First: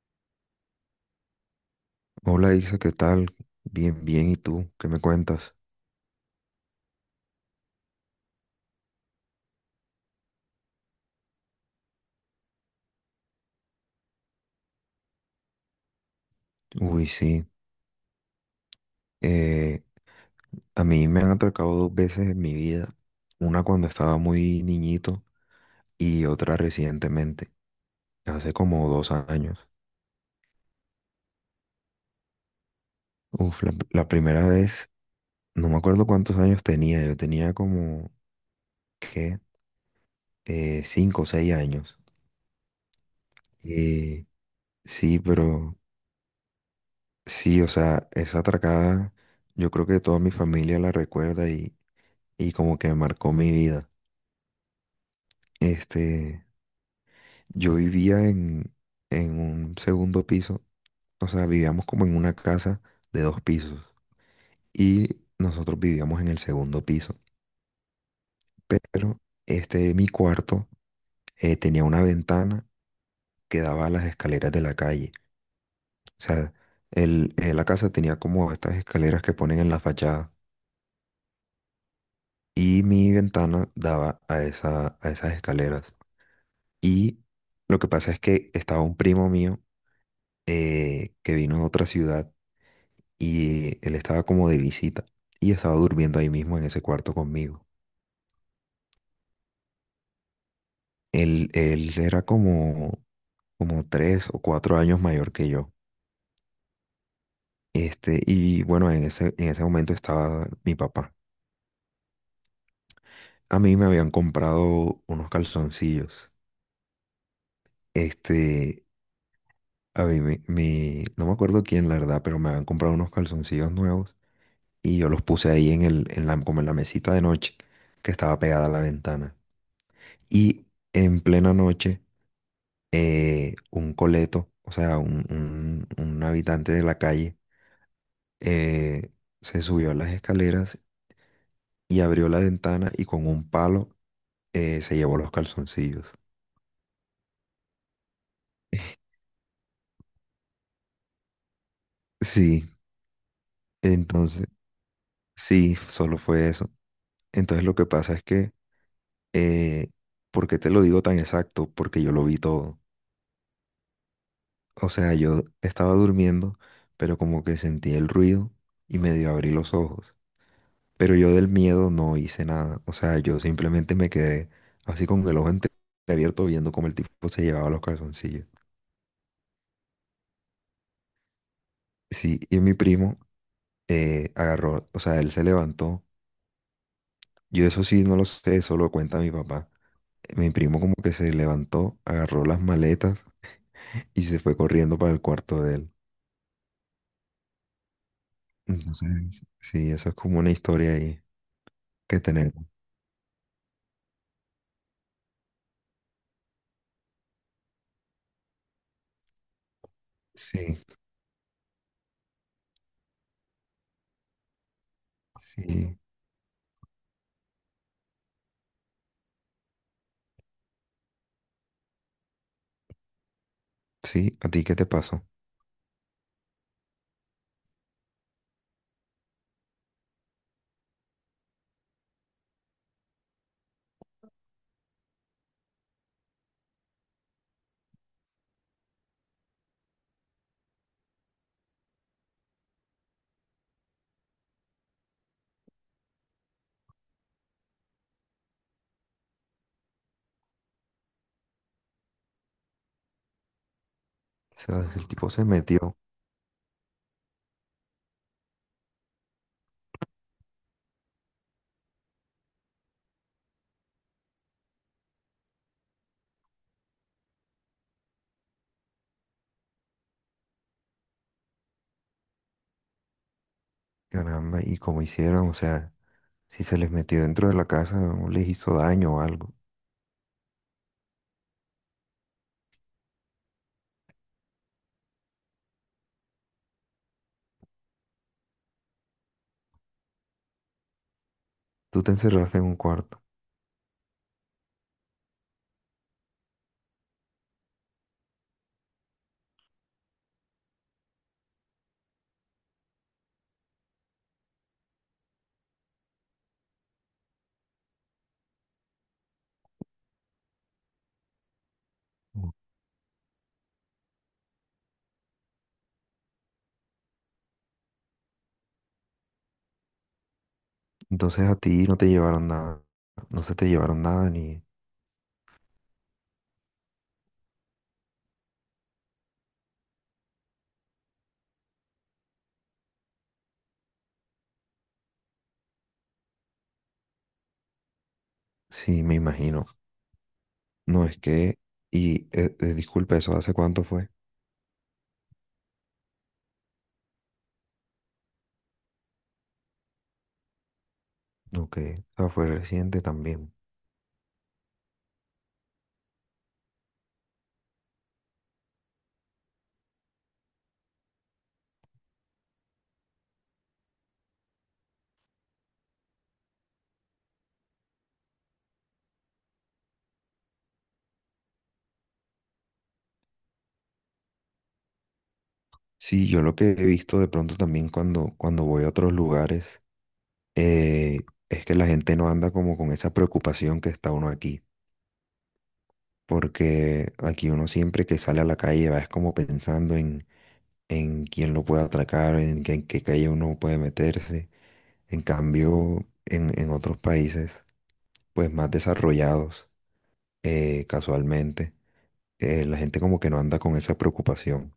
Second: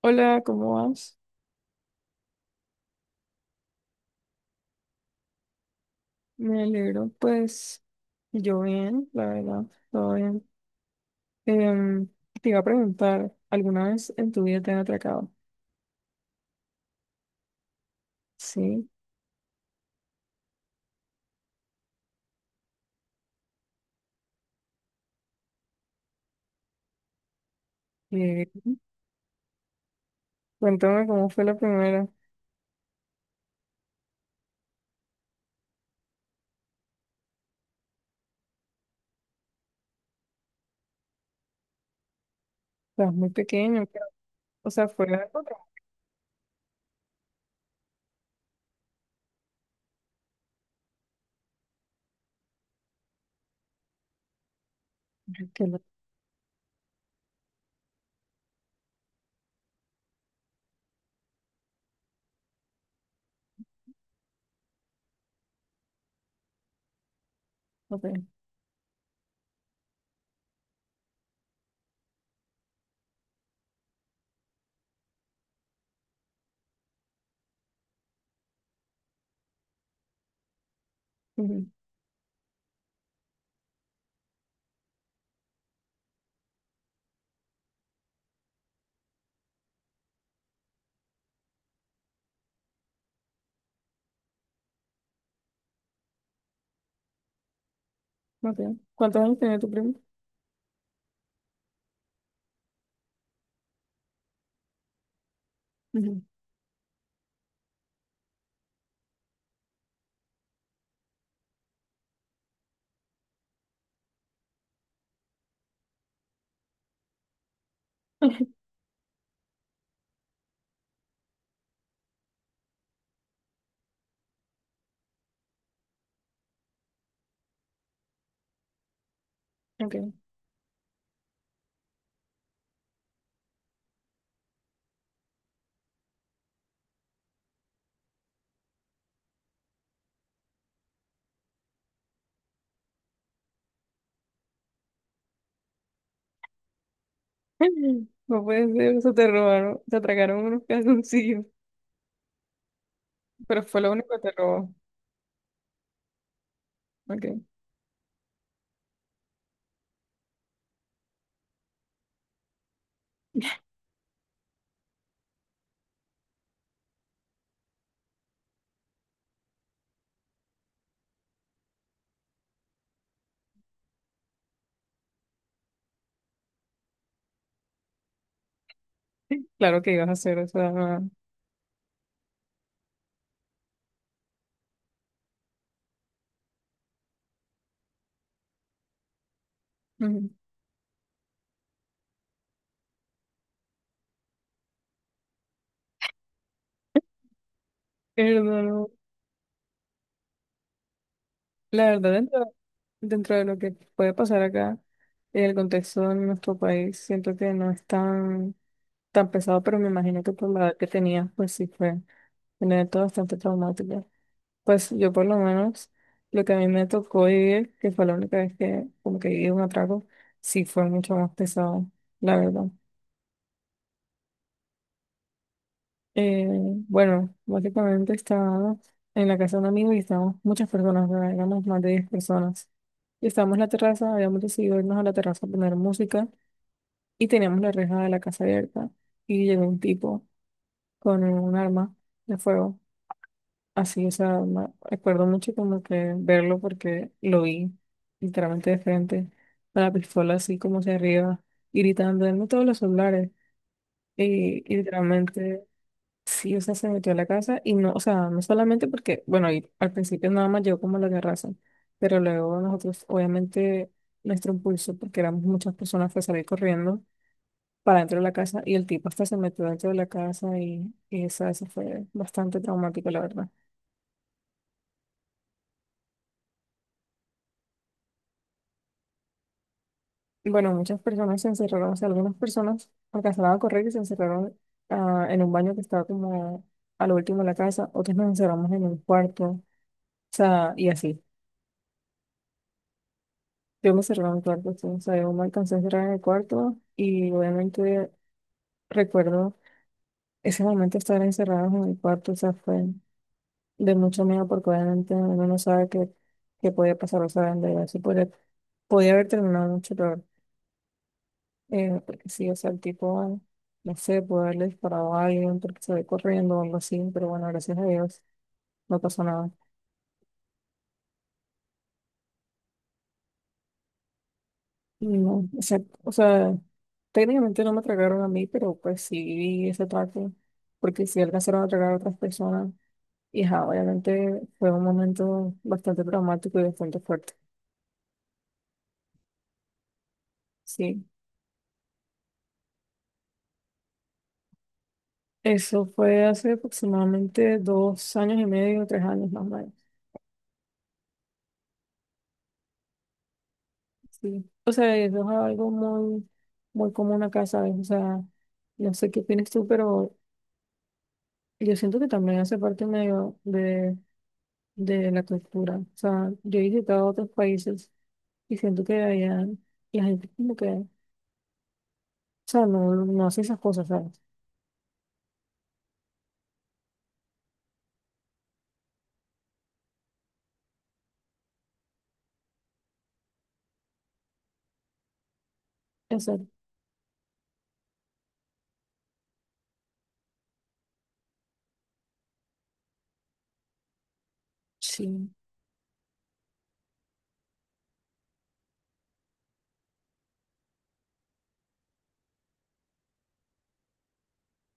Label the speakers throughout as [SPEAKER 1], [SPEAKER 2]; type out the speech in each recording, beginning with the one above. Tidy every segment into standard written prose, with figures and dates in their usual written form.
[SPEAKER 1] Hola, ¿cómo vas?
[SPEAKER 2] Hola Isa, ¿qué tal? Bien, bien, ¿y tú? ¿Qué me cuentas?
[SPEAKER 1] Me alegro, pues yo bien, la verdad, todo bien. Em, Te iba a preguntar, ¿alguna vez en tu vida te han atracado?
[SPEAKER 2] Uy, sí.
[SPEAKER 1] Sí.
[SPEAKER 2] eh, a mí me han atracado dos veces en mi vida, una cuando estaba muy niñito y otra recientemente,
[SPEAKER 1] eh,
[SPEAKER 2] hace como dos años.
[SPEAKER 1] Cuéntame cómo fue la primera.
[SPEAKER 2] Uf, la primera vez, no me acuerdo cuántos años tenía, yo tenía como, ¿qué? Cinco o seis años.
[SPEAKER 1] Estabas muy pequeño, creo.
[SPEAKER 2] Eh,
[SPEAKER 1] O sea, fue
[SPEAKER 2] sí,
[SPEAKER 1] algo tra-
[SPEAKER 2] pero sí, o sea, esa atracada, yo creo que toda mi familia la recuerda y como que marcó mi vida.
[SPEAKER 1] que no-
[SPEAKER 2] Este, yo vivía en un segundo piso, o sea, vivíamos como en una casa de dos pisos y nosotros vivíamos en el segundo piso,
[SPEAKER 1] ok,
[SPEAKER 2] pero este, mi cuarto tenía una ventana que daba a las escaleras de la calle. O sea, la casa tenía como estas escaleras que ponen en la fachada
[SPEAKER 1] ujú,
[SPEAKER 2] y mi ventana daba a a esas escaleras. Y lo que pasa es que estaba un primo mío, que vino de otra ciudad y él estaba como de visita y estaba durmiendo ahí mismo en ese cuarto conmigo.
[SPEAKER 1] ok. ¿Cuántos años tenía tu primo?
[SPEAKER 2] Él era como, como tres o cuatro años mayor que yo.
[SPEAKER 1] Ujú.
[SPEAKER 2] Este, y bueno, en en ese momento estaba mi papá. A mí me habían comprado unos calzoncillos. Este, a mí, no me acuerdo quién, la verdad, pero me habían comprado unos calzoncillos nuevos y yo los puse ahí en como en la mesita de noche que estaba pegada a la ventana.
[SPEAKER 1] Ok.
[SPEAKER 2] Y en plena noche, un coleto, o sea, un habitante de la calle, eh, se subió a las escaleras y abrió la ventana y con un palo, se llevó los calzoncillos.
[SPEAKER 1] No puede ser, o sea, te robaron, te atracaron unos calzoncillos,
[SPEAKER 2] Sí,
[SPEAKER 1] pero fue lo único que te
[SPEAKER 2] entonces,
[SPEAKER 1] robó.
[SPEAKER 2] sí, solo fue eso.
[SPEAKER 1] Ok.
[SPEAKER 2] Entonces lo que pasa es que, eh, ¿por qué te lo digo tan exacto? Porque yo lo vi todo. O sea, yo estaba durmiendo, pero como que sentí el ruido y medio abrí los ojos. Pero yo del miedo no hice nada. O sea, yo simplemente me quedé así con el ojo entreabierto viendo cómo el tipo se llevaba los calzoncillos.
[SPEAKER 1] Claro que ibas a hacer, o sea,
[SPEAKER 2] Sí, y mi primo, agarró, o sea, él se levantó. Yo eso sí no lo sé, eso lo cuenta mi papá.
[SPEAKER 1] ujú.
[SPEAKER 2] Mi primo como que se levantó, agarró las maletas y se fue corriendo para el cuarto de él.
[SPEAKER 1] Hermano,
[SPEAKER 2] Entonces, sí, eso es como una historia ahí
[SPEAKER 1] la verdad,
[SPEAKER 2] que
[SPEAKER 1] dentro,
[SPEAKER 2] tenemos.
[SPEAKER 1] dentro de lo que puede pasar acá, en el contexto de nuestro país, siento que no es tan, tan pesado, pero me imagino que por la edad
[SPEAKER 2] Sí,
[SPEAKER 1] que tenía, pues sí fue un evento bastante traumático. Pues yo por lo menos,
[SPEAKER 2] sí,
[SPEAKER 1] lo que a mí me tocó vivir, que fue la única vez que como que viví un atraco, sí fue mucho más pesado, la verdad.
[SPEAKER 2] sí, ¿a ti qué te pasó?
[SPEAKER 1] Eh, bueno, básicamente estaba en la casa de un amigo y estábamos muchas personas, ¿verdad? Éramos más de 10 personas. Y estábamos en la terraza, habíamos decidido irnos a la terraza a poner música y teníamos la reja de la casa abierta. Y llegó un tipo con un arma de fuego. Así, o sea, me acuerdo mucho como que verlo porque lo vi literalmente de frente, con la pistola así como hacia arriba, y gritando, denme todos los celulares.
[SPEAKER 2] O
[SPEAKER 1] Y
[SPEAKER 2] sea, el tipo se
[SPEAKER 1] literalmente
[SPEAKER 2] metió,
[SPEAKER 1] sí, o sea, se metió a la casa y no, o sea, no solamente porque, bueno, y al principio nada más llegó como la terraza, pero luego nosotros, obviamente, nuestro impulso, porque éramos muchas personas, fue salir corriendo para dentro de la casa y el tipo hasta se metió dentro de la casa y esa, eso fue bastante traumático, la verdad.
[SPEAKER 2] caramba, y como hicieron, o sea... Si se les metió dentro de la casa o les hizo daño o algo.
[SPEAKER 1] Y bueno, muchas personas se encerraron, o sea, algunas personas alcanzaron a correr y se encerraron en un baño que estaba como a lo último de la casa, otros nos encerramos en un cuarto, o sea, y así.
[SPEAKER 2] Tú te encerraste en un cuarto.
[SPEAKER 1] Yo me cerraba en cuarto, sí, o sea, yo me alcancé a cerrar en el cuarto y obviamente recuerdo ese momento de estar encerrados en el cuarto, o sea, fue de mucho miedo porque obviamente uno no sabe qué, qué podía pasar, o sea, en verdad, sí podía, podía haber terminado mucho peor, porque sí,
[SPEAKER 2] Mm.
[SPEAKER 1] o sea, el tipo, no sé, puede haberle disparado a alguien porque se ve corriendo o algo así, pero bueno, gracias a Dios no pasó nada.
[SPEAKER 2] Entonces a ti no te llevaron nada. No se te llevaron nada ni...
[SPEAKER 1] No, o sea, técnicamente no me atracaron a mí, pero pues sí vi ese ataque, porque sí alcanzaron a atracar a otras personas. Y ajá, obviamente fue un momento bastante traumático y bastante fuerte.
[SPEAKER 2] Sí, me imagino.
[SPEAKER 1] Sí,
[SPEAKER 2] No es que... Y disculpa, ¿eso hace cuánto fue?
[SPEAKER 1] eso fue hace aproximadamente dos años y medio, tres años más o menos.
[SPEAKER 2] Ok. O sea, fue reciente también.
[SPEAKER 1] Sí, o sea, eso es algo muy, muy común acá, ¿sabes? O sea, no sé qué opinas tú, pero yo siento que también hace parte medio de la cultura. O sea, yo he visitado otros países. Y siento que debería, la gente como que, o sea, no, no hace esas cosas, ¿sabes?
[SPEAKER 2] Sí, yo lo que he visto de pronto también cuando, cuando voy a otros lugares, eh, es que la gente no anda como con esa preocupación que está uno aquí.
[SPEAKER 1] O sea,
[SPEAKER 2] Porque aquí uno siempre que sale a la calle va es como pensando en quién lo puede atracar, en qué calle uno puede meterse. En
[SPEAKER 1] sí,
[SPEAKER 2] cambio, en otros países, pues más desarrollados, casualmente, la gente como que no anda con esa preocupación.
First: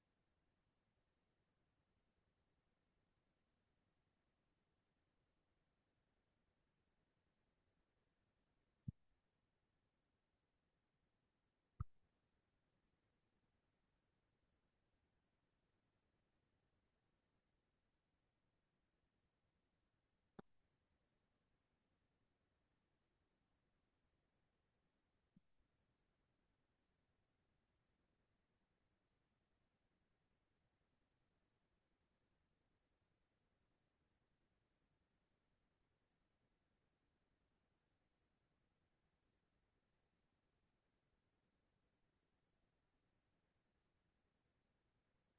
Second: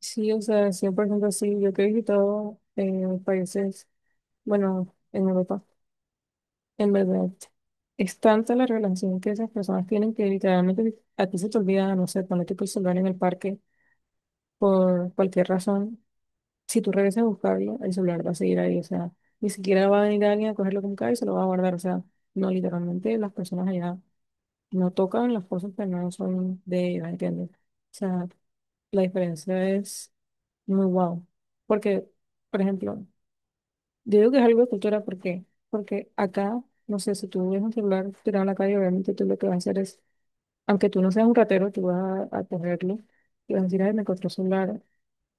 [SPEAKER 1] sí, o sea, 100% sí. Yo que he visitado países, bueno, en Europa, en verdad, es tanta la relación que esas personas tienen que literalmente a ti se te olvida, no sé, ponerte tu celular en el parque por cualquier razón. Si tú regresas a buscarlo, el celular va a seguir ahí, o sea, ni siquiera va a venir alguien a cogerlo como cae y se lo va a guardar, o sea, no, literalmente las personas allá no tocan las cosas que no son de ellos, ¿entiendes? O sea, la diferencia es muy wow. Porque, por ejemplo, yo digo que es algo de cultura, ¿por qué? Porque acá, no sé, si tú ves un celular tirado en la calle, obviamente tú lo que vas a hacer es, aunque tú no seas un ratero, tú vas a cogerlo y vas a decir, ay, me encontré un celular.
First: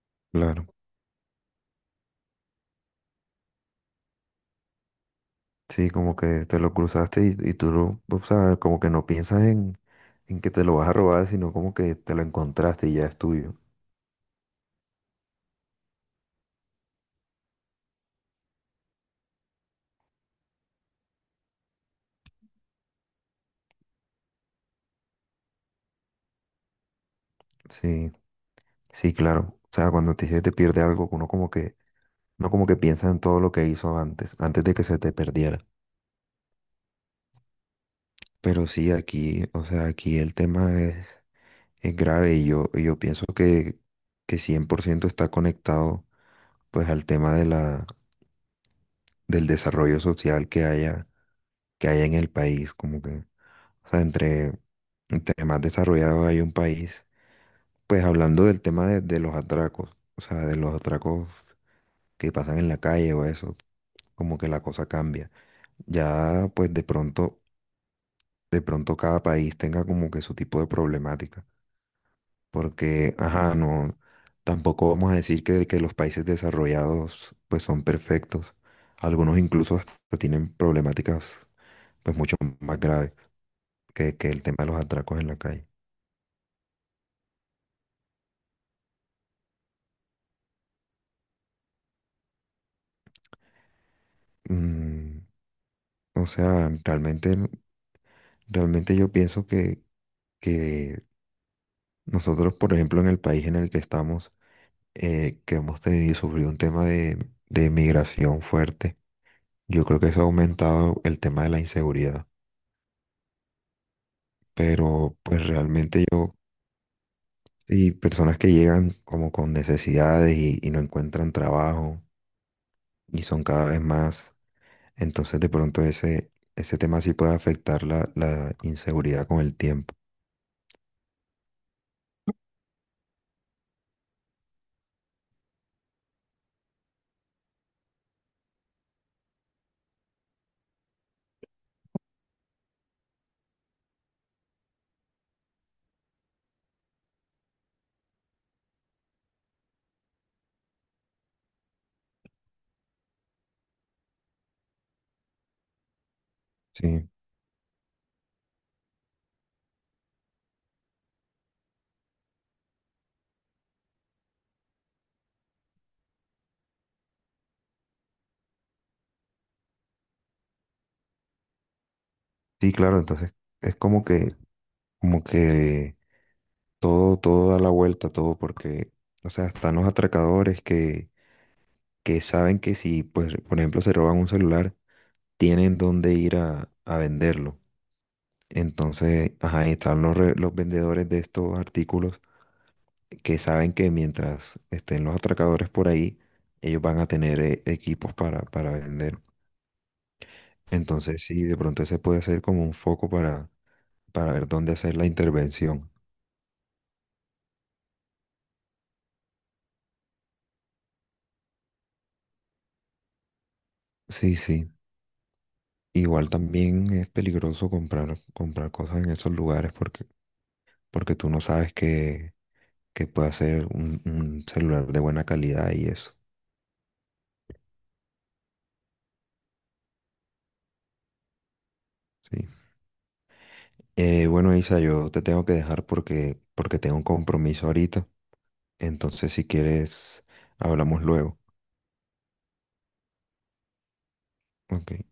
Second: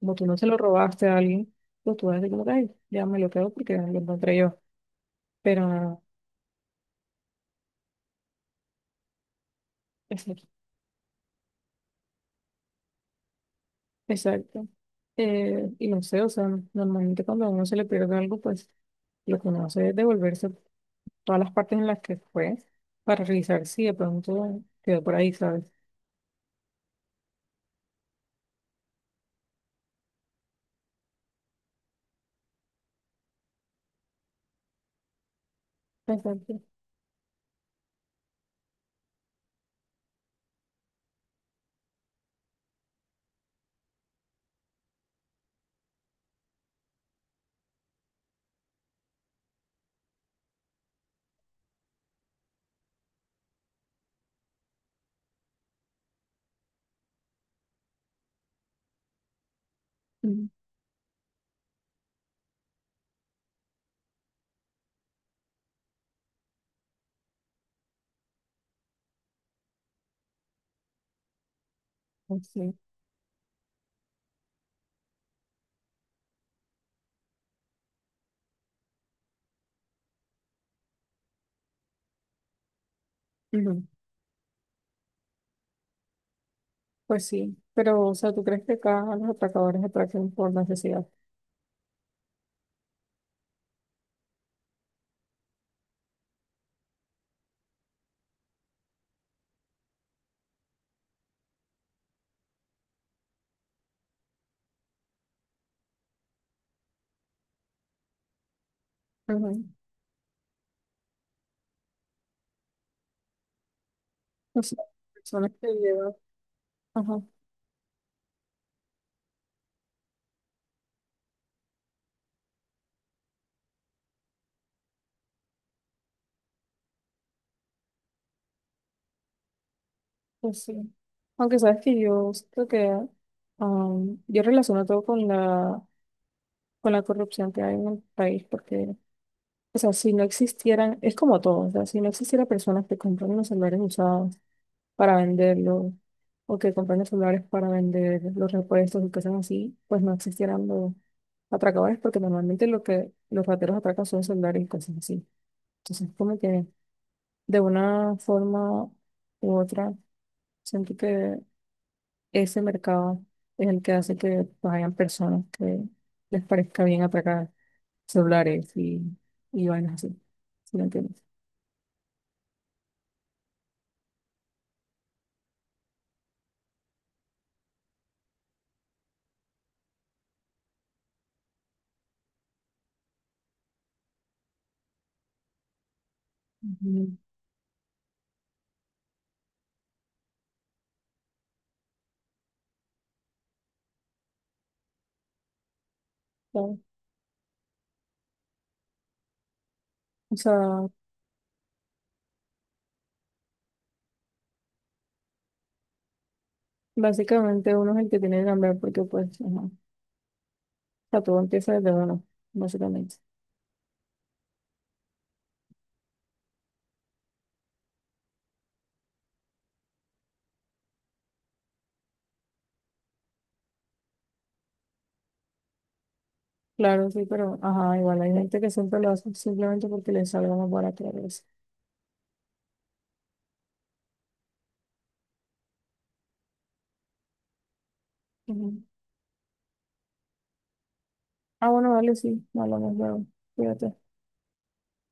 [SPEAKER 1] Como tú no se lo
[SPEAKER 2] Claro.
[SPEAKER 1] robaste a alguien, pues tú vas a decir, como que, ay, ya me lo quedo porque lo encontré yo.
[SPEAKER 2] Sí,
[SPEAKER 1] Pero,
[SPEAKER 2] como que te lo cruzaste y tú lo, o sea, como que no piensas en
[SPEAKER 1] exacto.
[SPEAKER 2] que te lo vas a robar, sino como que te lo encontraste y ya es tuyo.
[SPEAKER 1] Exacto. Y no sé, o sea, normalmente cuando a uno se le pierde algo, pues lo que uno hace es devolverse todas las partes en las que fue para revisar si de pronto quedó por ahí, ¿sabes?
[SPEAKER 2] Sí, sí, claro. O sea, cuando te, se te pierde algo, uno como que, no como que piensa en todo lo que hizo antes, antes de que se te perdiera.
[SPEAKER 1] Exacto.
[SPEAKER 2] Pero sí, aquí, o sea, aquí el tema es grave y y yo pienso que 100% está conectado pues al tema de del desarrollo social que haya en el país, como que, o sea, entre más desarrollado hay un país, pues hablando del tema de los atracos, o sea,
[SPEAKER 1] Ujú.
[SPEAKER 2] de los atracos que pasan en la calle o eso, como que la cosa cambia. Ya pues de pronto cada país tenga como que su tipo de problemática.
[SPEAKER 1] Pues sí.
[SPEAKER 2] Porque, ajá, no, tampoco vamos a decir que los países desarrollados pues son perfectos. Algunos incluso hasta tienen problemáticas pues mucho más graves
[SPEAKER 1] Ujú.
[SPEAKER 2] que el tema de los atracos en la calle.
[SPEAKER 1] Pues sí. Pero, o sea, ¿tú crees que acá a los atracadores atracan por necesidad?
[SPEAKER 2] Mm, o sea, realmente yo pienso que nosotros, por ejemplo, en el país en el que estamos, que hemos tenido y sufrido un tema de migración fuerte,
[SPEAKER 1] Ujú.
[SPEAKER 2] yo creo que eso ha aumentado el tema de la inseguridad.
[SPEAKER 1] O sea,
[SPEAKER 2] Pero pues
[SPEAKER 1] personas que
[SPEAKER 2] realmente
[SPEAKER 1] llevan.
[SPEAKER 2] yo.
[SPEAKER 1] Ajá,
[SPEAKER 2] Y personas que llegan como con necesidades y no encuentran trabajo y son cada vez más. Entonces de pronto ese tema sí puede afectar la inseguridad con el tiempo.
[SPEAKER 1] pues sí. Aunque sabes que yo creo que yo relaciono todo con la corrupción que hay en el país, porque, o sea, si no existieran, es como todo, o sea, si no existiera personas que compran unos celulares usados para venderlo o que compran celulares para vender los repuestos y cosas así, pues no existieran los atracadores porque normalmente lo que los rateros atracan son celulares y cosas así. Entonces, como que
[SPEAKER 2] Sí,
[SPEAKER 1] de una forma u otra, siento que ese mercado es el que hace que pues, hayan personas que les parezca bien atracar celulares y vainas así, si me entiendes.
[SPEAKER 2] sí, claro, entonces es como que todo, todo da la vuelta, todo, porque, o sea, están los atracadores que saben que si, pues, por ejemplo, se roban un celular, tienen dónde ir a
[SPEAKER 1] Ujú.
[SPEAKER 2] venderlo. Entonces, ajá, y están los vendedores de estos artículos que saben que mientras estén los atracadores por ahí,
[SPEAKER 1] Claro.
[SPEAKER 2] ellos van a tener equipos para vender.
[SPEAKER 1] O sea,
[SPEAKER 2] Entonces, sí, de pronto ese puede ser como un foco para ver dónde hacer la intervención.
[SPEAKER 1] básicamente uno es el que tiene que cambiar porque pues, ajá, sea, todo empieza desde uno, básicamente.
[SPEAKER 2] Sí, sí. Igual también es peligroso comprar, comprar cosas en esos lugares porque, porque tú no sabes que pueda ser un celular de buena calidad y eso.
[SPEAKER 1] Claro, sí, pero ajá, igual hay gente que siempre lo hace simplemente porque le salga más barato la cabeza.
[SPEAKER 2] Sí. Bueno, Isa, yo te tengo que dejar porque, porque tengo un compromiso ahorita.
[SPEAKER 1] Ujú.
[SPEAKER 2] Entonces, si quieres, hablamos luego.
[SPEAKER 1] Ah, bueno, vale, sí, no hablamos luego. Cuídate.
[SPEAKER 2] Ok.